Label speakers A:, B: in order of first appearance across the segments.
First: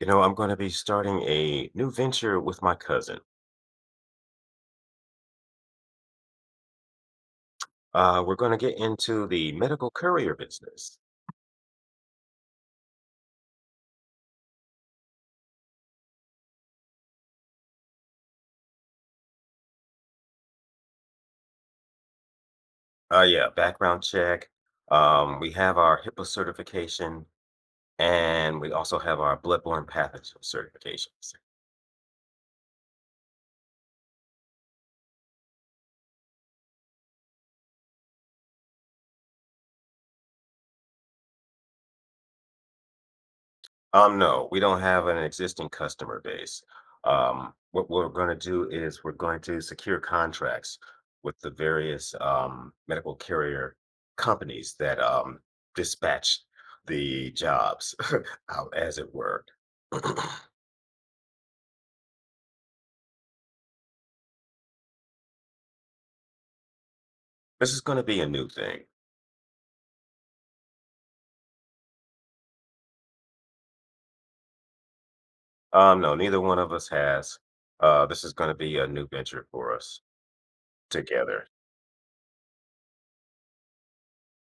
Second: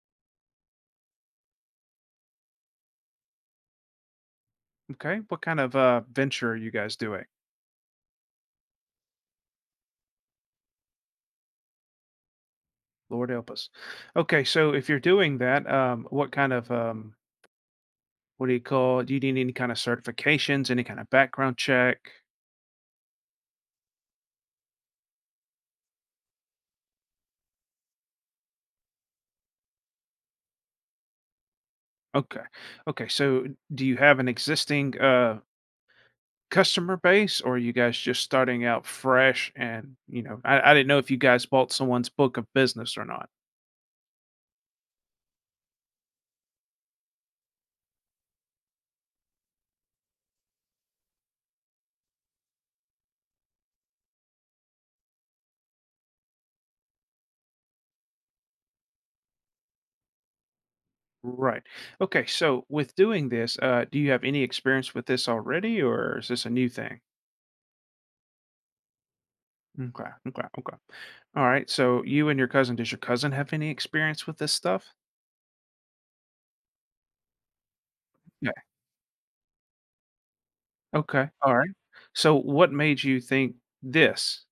A: You know, I'm going to be starting a new venture with my cousin.
B: Okay. What kind of venture are you guys doing?
A: We're going to get into the medical courier business.
B: Lord help us. Okay. So if you're doing that, what kind of, what do you call it? Do you need any kind of certifications, any kind of background check?
A: Yeah, background check. We have our HIPAA certification, and we also have our bloodborne pathogen certifications.
B: Okay. Okay. So do you have an existing customer base, or are you guys just starting out fresh? And, I didn't know if you guys bought someone's book of business or not.
A: No, we don't have an existing customer base. What we're going to do is we're going to secure contracts with the various medical carrier companies that dispatch the jobs out, as it were.
B: Right. Okay. So, with doing this, do you have any experience with this already, or is this a new thing?
A: This is going to be a new thing.
B: Okay. Okay. Okay. All right. So, you and your cousin, does your cousin have any experience with this stuff?
A: No, neither one of us has. This is going
B: Yeah.
A: to be a new venture for us
B: Okay.
A: together.
B: All right. So, what made you think this?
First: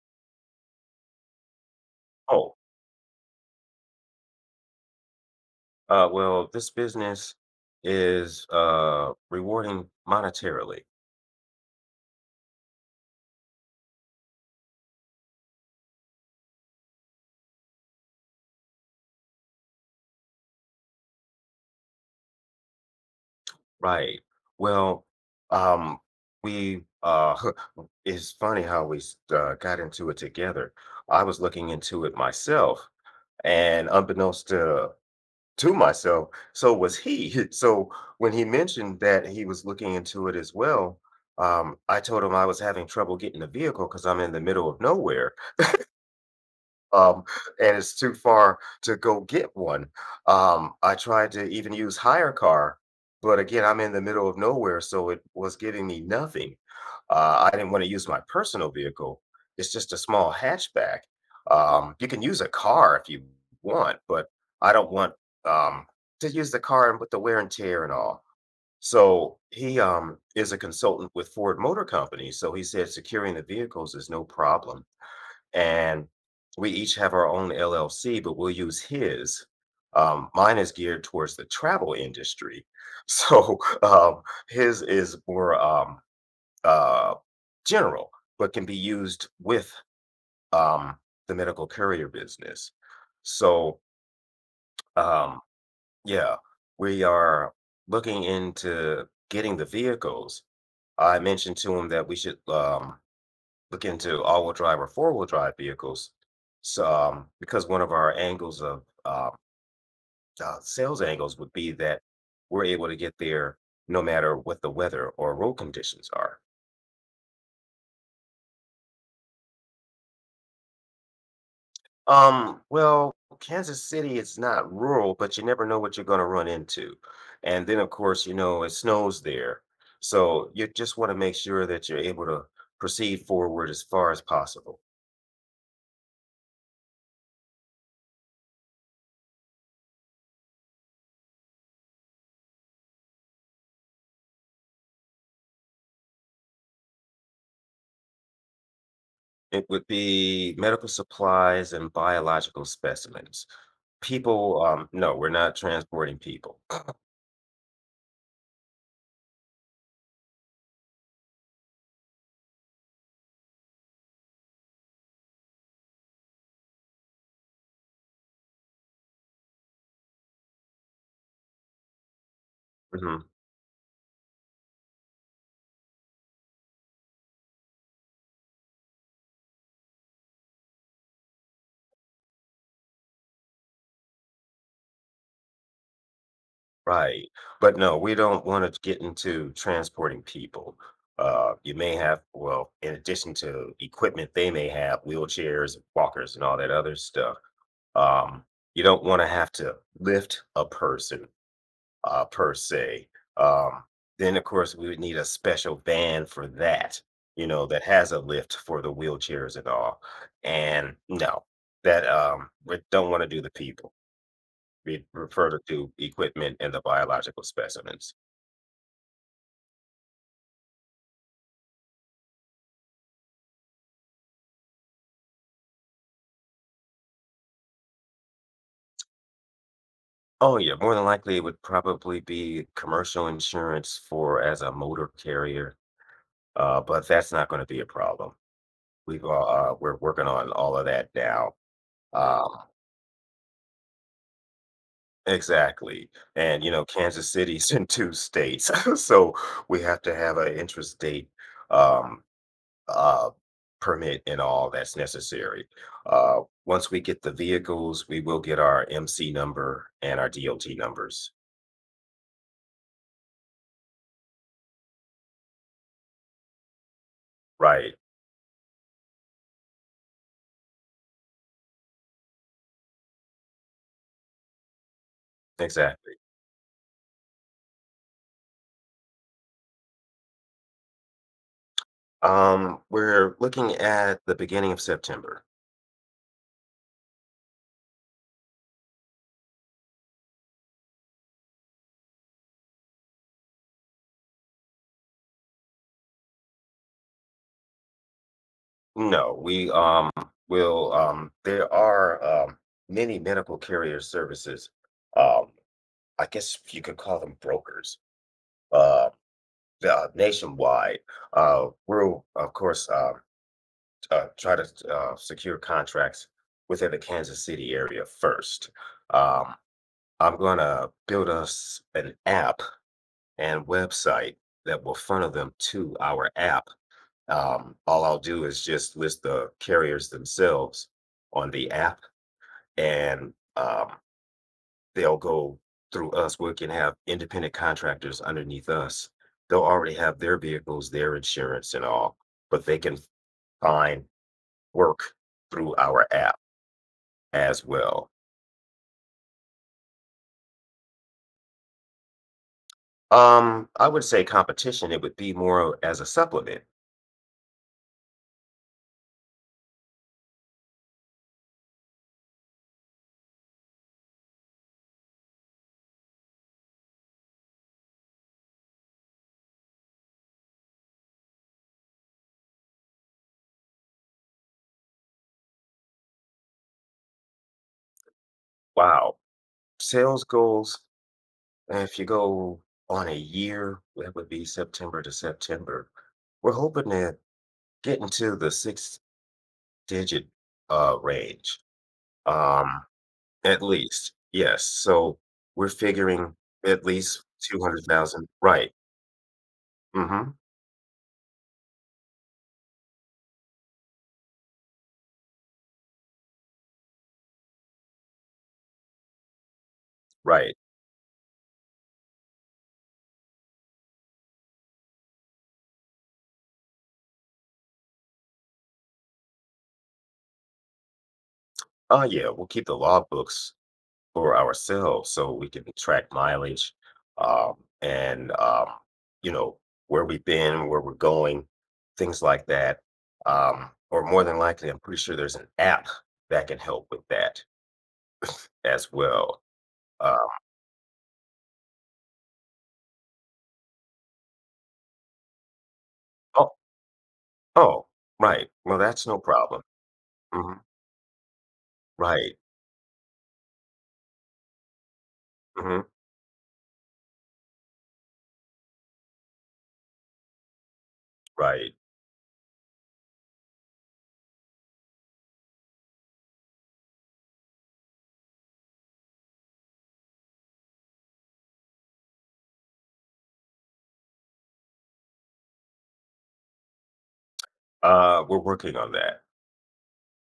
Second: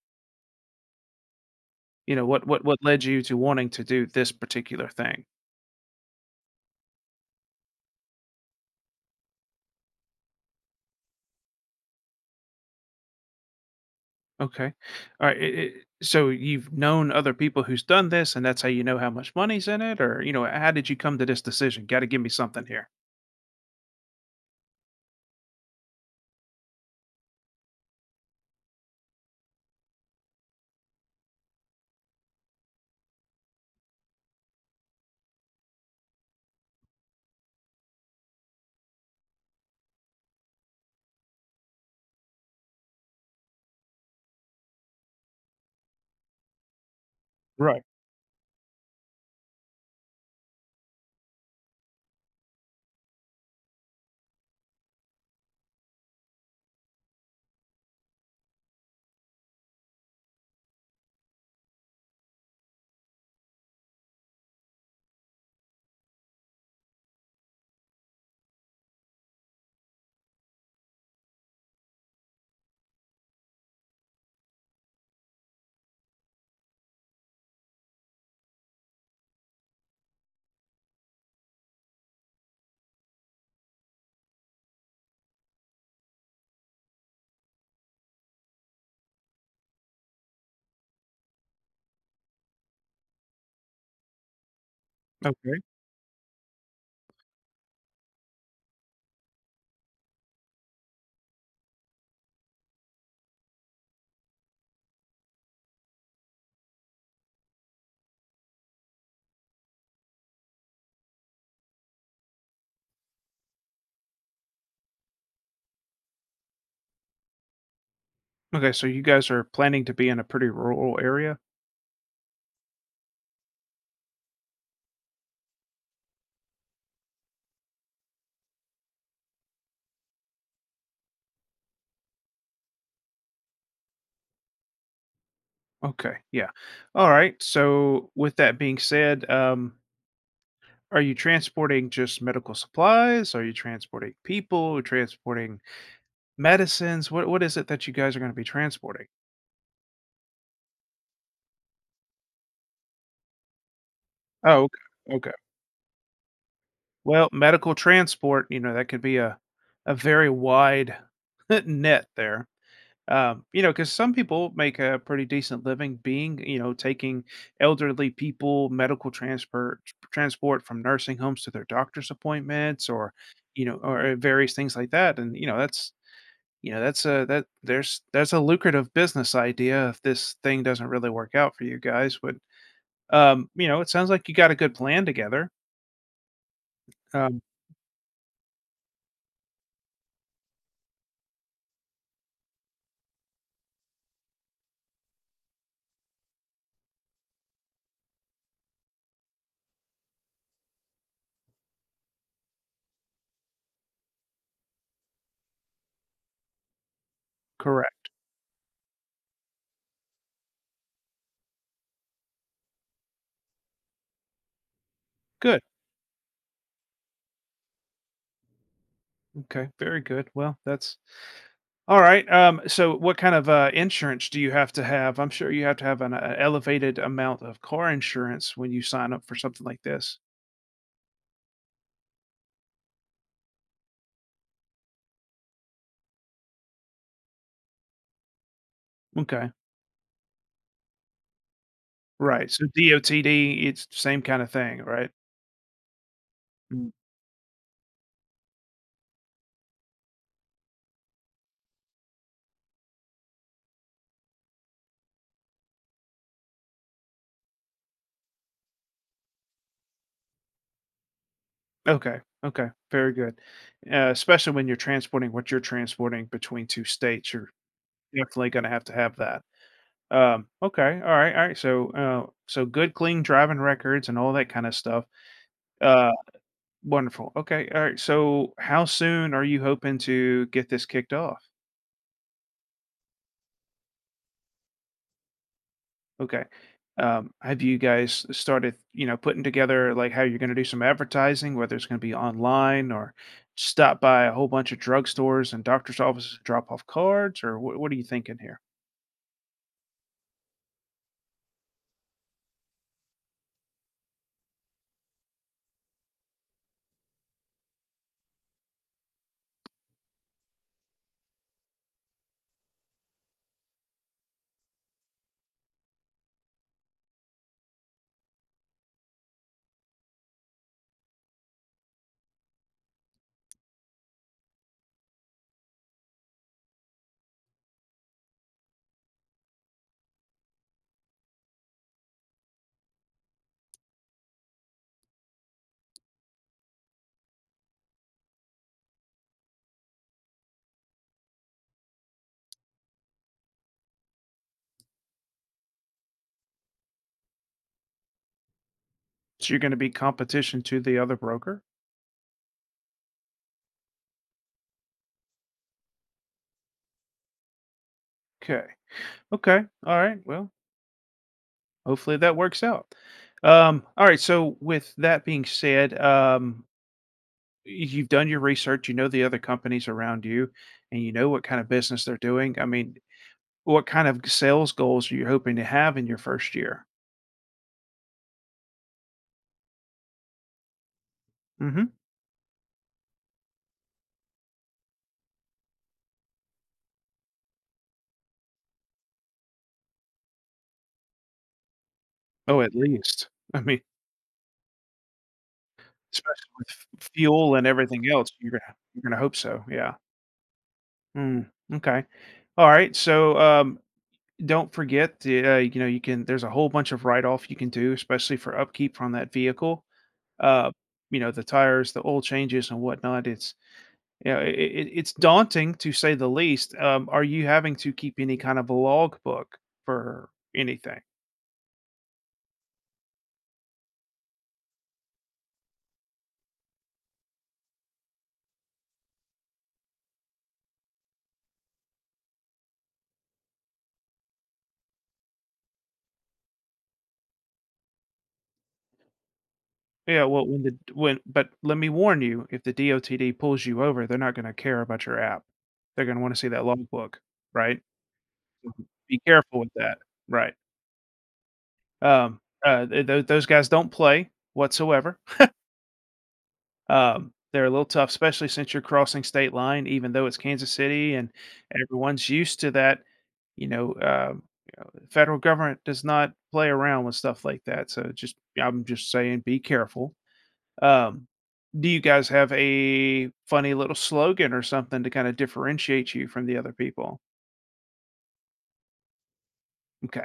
B: What
A: Oh,
B: what what led you to wanting to do this particular thing?
A: well, this business is rewarding monetarily.
B: Okay. All right. So, you've known other people who's done this, and that's how you know how much money's in it, or how did you come to this decision? Got to give me something here.
A: Right. Well, um, we it's funny how we got into it together. I was looking into it myself, and unbeknownst to myself, so was he. So when he mentioned that he was looking into it as well, I told him I was having trouble getting a vehicle because I'm in the middle of nowhere, um, and
B: Right.
A: it's too far to go get one. I tried to even use hire car, but again, I'm in the middle of nowhere, so it was giving me nothing. I didn't want to use my personal vehicle. It's just a small hatchback. You can use a car if you want, but I don't want um, to use the car and with the wear and tear and all. So he is a consultant with Ford Motor Company. So he said securing the vehicles is no problem, and we each have our own LLC, but we'll use his. Mine is geared towards the travel industry, so his is more uh, general, but can be used with um, the medical courier business. So um,
B: Okay.
A: yeah, we are looking into getting the vehicles. I mentioned to him that we should look into all-wheel drive or four-wheel drive vehicles. So, because one of our angles of sales angles would be that we're able to get there no matter what the weather or road conditions are.
B: Okay, so you guys are planning to be in a pretty rural area?
A: Well, Kansas City is not rural, but you never know what you're going to run into. And then, of course, you know, it snows there. So you just want to make sure that you're able to proceed forward as far as possible.
B: Okay, yeah. All right. So with that being said, are you transporting just medical supplies? Are you transporting people? Transporting medicines? What is it that you guys are going to be transporting?
A: It would be medical supplies and biological specimens.
B: Oh,
A: People,
B: okay.
A: no, we're
B: Okay.
A: not transporting people.
B: Well, medical transport, that could be a very wide net there. Because some people make a pretty decent living being, taking elderly people, medical transport from nursing homes to their doctor's appointments, or
A: Mhm,
B: various things like that. And that's that's a that there's a lucrative business idea if this thing doesn't really work out for you guys. But it sounds like you got a good plan together.
A: right.
B: Um,
A: But no, we don't wanna get into transporting people. You may have well, in addition to equipment, they may have wheelchairs, walkers, and all that other stuff. Um, you don't wanna have to lift a person, per se. Um, then, of course, we would need a special van for that, you know, that
B: correct.
A: has a lift for the wheelchairs and all. And, no, that, we don't wanna do the people. We'd refer
B: Good.
A: to equipment and the biological specimens.
B: Okay. Very good. Well, that's All right. So, what kind of insurance do you have to have? I'm sure you have to have an elevated amount of car insurance when you sign up for something like this.
A: Oh, yeah, more than likely, it would probably be commercial insurance for as a motor carrier, but that's not gonna be a problem.
B: Okay.
A: We're working on all of that now. Um,
B: Right. So, DOTD, it's the same kind of thing, right?
A: exactly, and, you know,
B: Mm.
A: Kansas City's in 2 states, so we have to have an interest date, um, uh, permit and all that's necessary. Uh, Once we get the vehicles, we will get our MC number and our DOT numbers.
B: Okay. Okay. Very good. Especially when you're transporting what you're transporting between two states, you're
A: Right,
B: definitely going to have that. Okay. All right. All right. So, so good, clean driving records and all that kind of stuff. Uh,
A: exactly.
B: Wonderful. Okay. All right. So, how soon are you hoping to get this kicked off?
A: We're looking at the beginning of September.
B: Okay. Have you guys started, putting together like how you're going to do some advertising, whether it's going to be online or stop by a whole bunch of drugstores and doctor's offices to drop off cards, or what are you thinking here?
A: No, we there are, many medical carrier services. Um, I guess you could call them brokers, uh, nationwide. We're, of course, try to, secure contracts within the Kansas City area first. Um, I'm gonna build us an app and website that will funnel them to our app. All I'll do is just list the carriers themselves on the app, and, they'll go through us. We can have independent contractors underneath us. They'll already have their vehicles, their insurance and all, but they can find work through our app as well.
B: So, you're going to be competition to the other broker?
A: I would say competition, it would be more as a supplement.
B: Okay. Okay. All right. Well, hopefully that works out. All right. So, with that being said, you've done your research, you know the other companies around you, and you know what kind of business they're doing. I mean, what kind of sales goals are you hoping to have in your first year?
A: Wow. Sales goals,
B: Hmm.
A: if you go on a year, that would be September to September. We're hoping to get into the six digit range.
B: Oh, at
A: Um,
B: least. I
A: at
B: mean,
A: least. Yes. So we're figuring
B: especially with
A: at least
B: fuel and everything
A: 200,000.
B: else, you're
A: Right.
B: gonna you're gonna hope so. Yeah.
A: Mm-hmm.
B: Mm, okay. All right. So, don't forget the you can there's a whole bunch of write off you can do, especially for upkeep on that vehicle.
A: Right.
B: Uh, you know the tires, the oil changes, and whatnot. It's yeah, I it's daunting to say the least. Are you having to keep any kind of a logbook for anything?
A: Oh yeah, we'll keep the law books for ourselves so we can track mileage, um, and you know, where we've been, where we're going, things like that. Or more than likely I'm pretty sure there's an app that can help with that as well. uh,
B: Yeah, well, when the when but let me warn you, if the DOTD pulls you over, they're not gonna care about your app. They're gonna wanna see
A: oh,
B: that logbook, right?
A: oh, right,
B: So
A: well, that's no
B: be careful
A: problem.
B: with that,
A: Hmm.
B: right.
A: Right.
B: Th tho those guys don't play whatsoever.
A: Hmm.
B: They're a little tough, especially since you're crossing state line, even though it's Kansas City and
A: Right.
B: everyone's used to that, you know, uh, the federal government does not play around with stuff like that. So just I'm just saying be careful. Um, do you guys have a funny little slogan or something to kind of differentiate you from the other people?
A: We're working on that.
B: Okay.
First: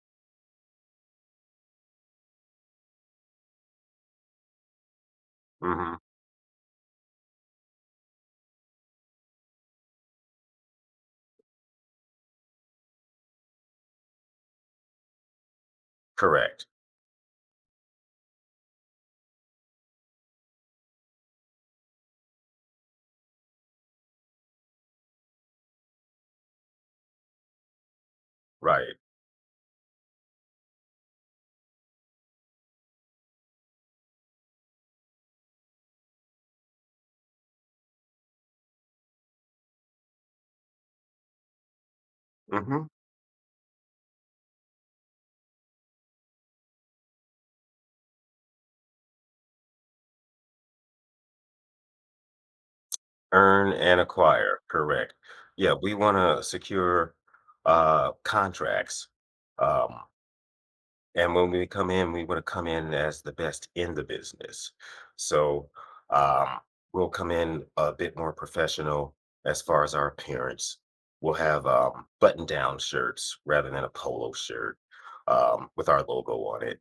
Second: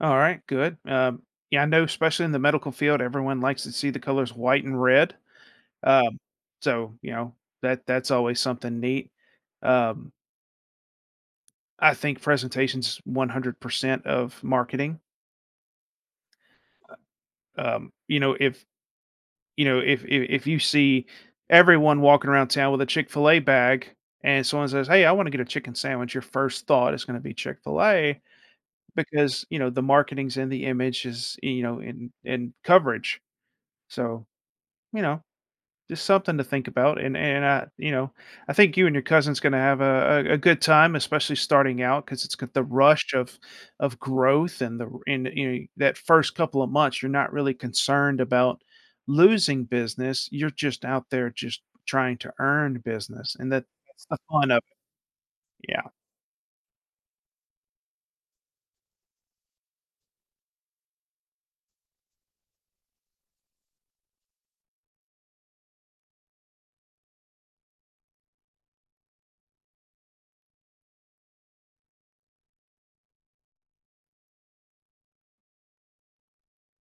B: All right, good. Yeah, I know especially in the medical field, everyone likes to see the colors white and red.
A: Hmm.
B: Um, so, that that's always something neat. Um, I think presentations 100% of marketing.
A: Correct.
B: Um, you know, if if you see everyone walking around town with a Chick Fil A bag, and someone says, "Hey, I want to get a chicken sandwich," your first thought is going to be Chick Fil A
A: Right.
B: because you know the marketing's in the image is in coverage. So you know just something to think about, and I, I think you and your cousin's gonna have a good time, especially starting out, because it's got the
A: Hmm.
B: rush of growth and the and you know that first couple of months, you're not really concerned about losing business. You're just out there just trying to earn business, and that
A: Earn and
B: that's the fun of
A: acquire,
B: it.
A: correct. Yeah,
B: Yeah.
A: we wanna secure, contracts, um, and when we come in, we wanna come in as the best in the business. So, um, we'll come in a bit more professional as far as our appearance. We'll have, button-down shirts rather than a polo shirt, with our logo on it.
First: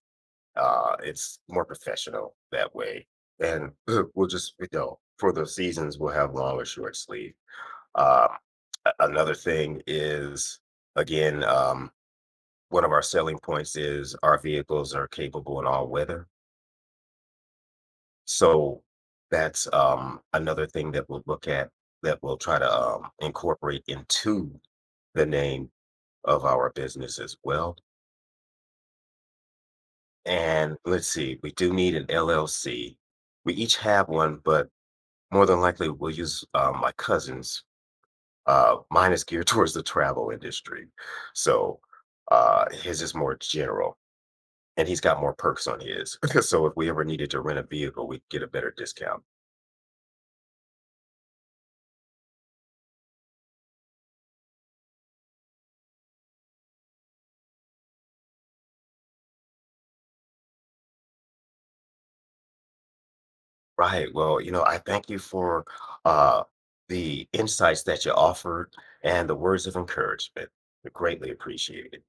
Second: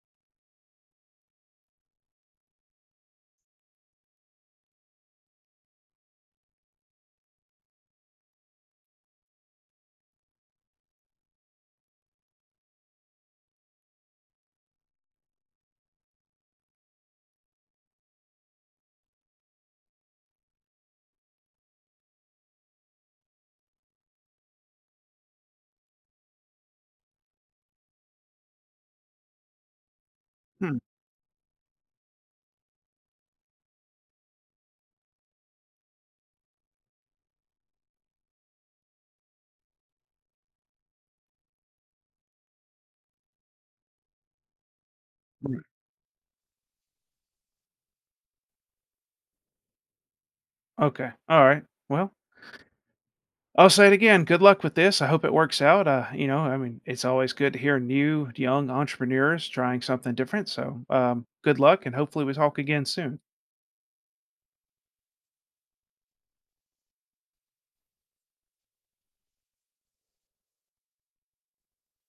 A: It's more professional that way, and we'll just, you know, for the seasons, we'll have long or short sleeve. Uh, another thing is, again, one of our selling points is our vehicles are capable in all weather. So that's another thing that we'll look at, that we'll try to incorporate into the name of our business as well. And
B: Hmm.
A: let's see, we do need an LLC. We each have one, but more than likely we'll use my cousin's. Mine is geared towards the travel industry. So his is more general and he's got more
B: Hmm.
A: perks on his. So if we ever needed to rent a vehicle, we'd get a better discount.
B: Okay. All right. Well, I'll say it again. Good luck with this. I hope it works out. I mean, it's always good to hear new, young entrepreneurs trying something different. So, good luck, and hopefully, we talk again soon.
A: Right. Well, you know, I thank you for uh, the insights that you offered and the words of encouragement. Greatly appreciated.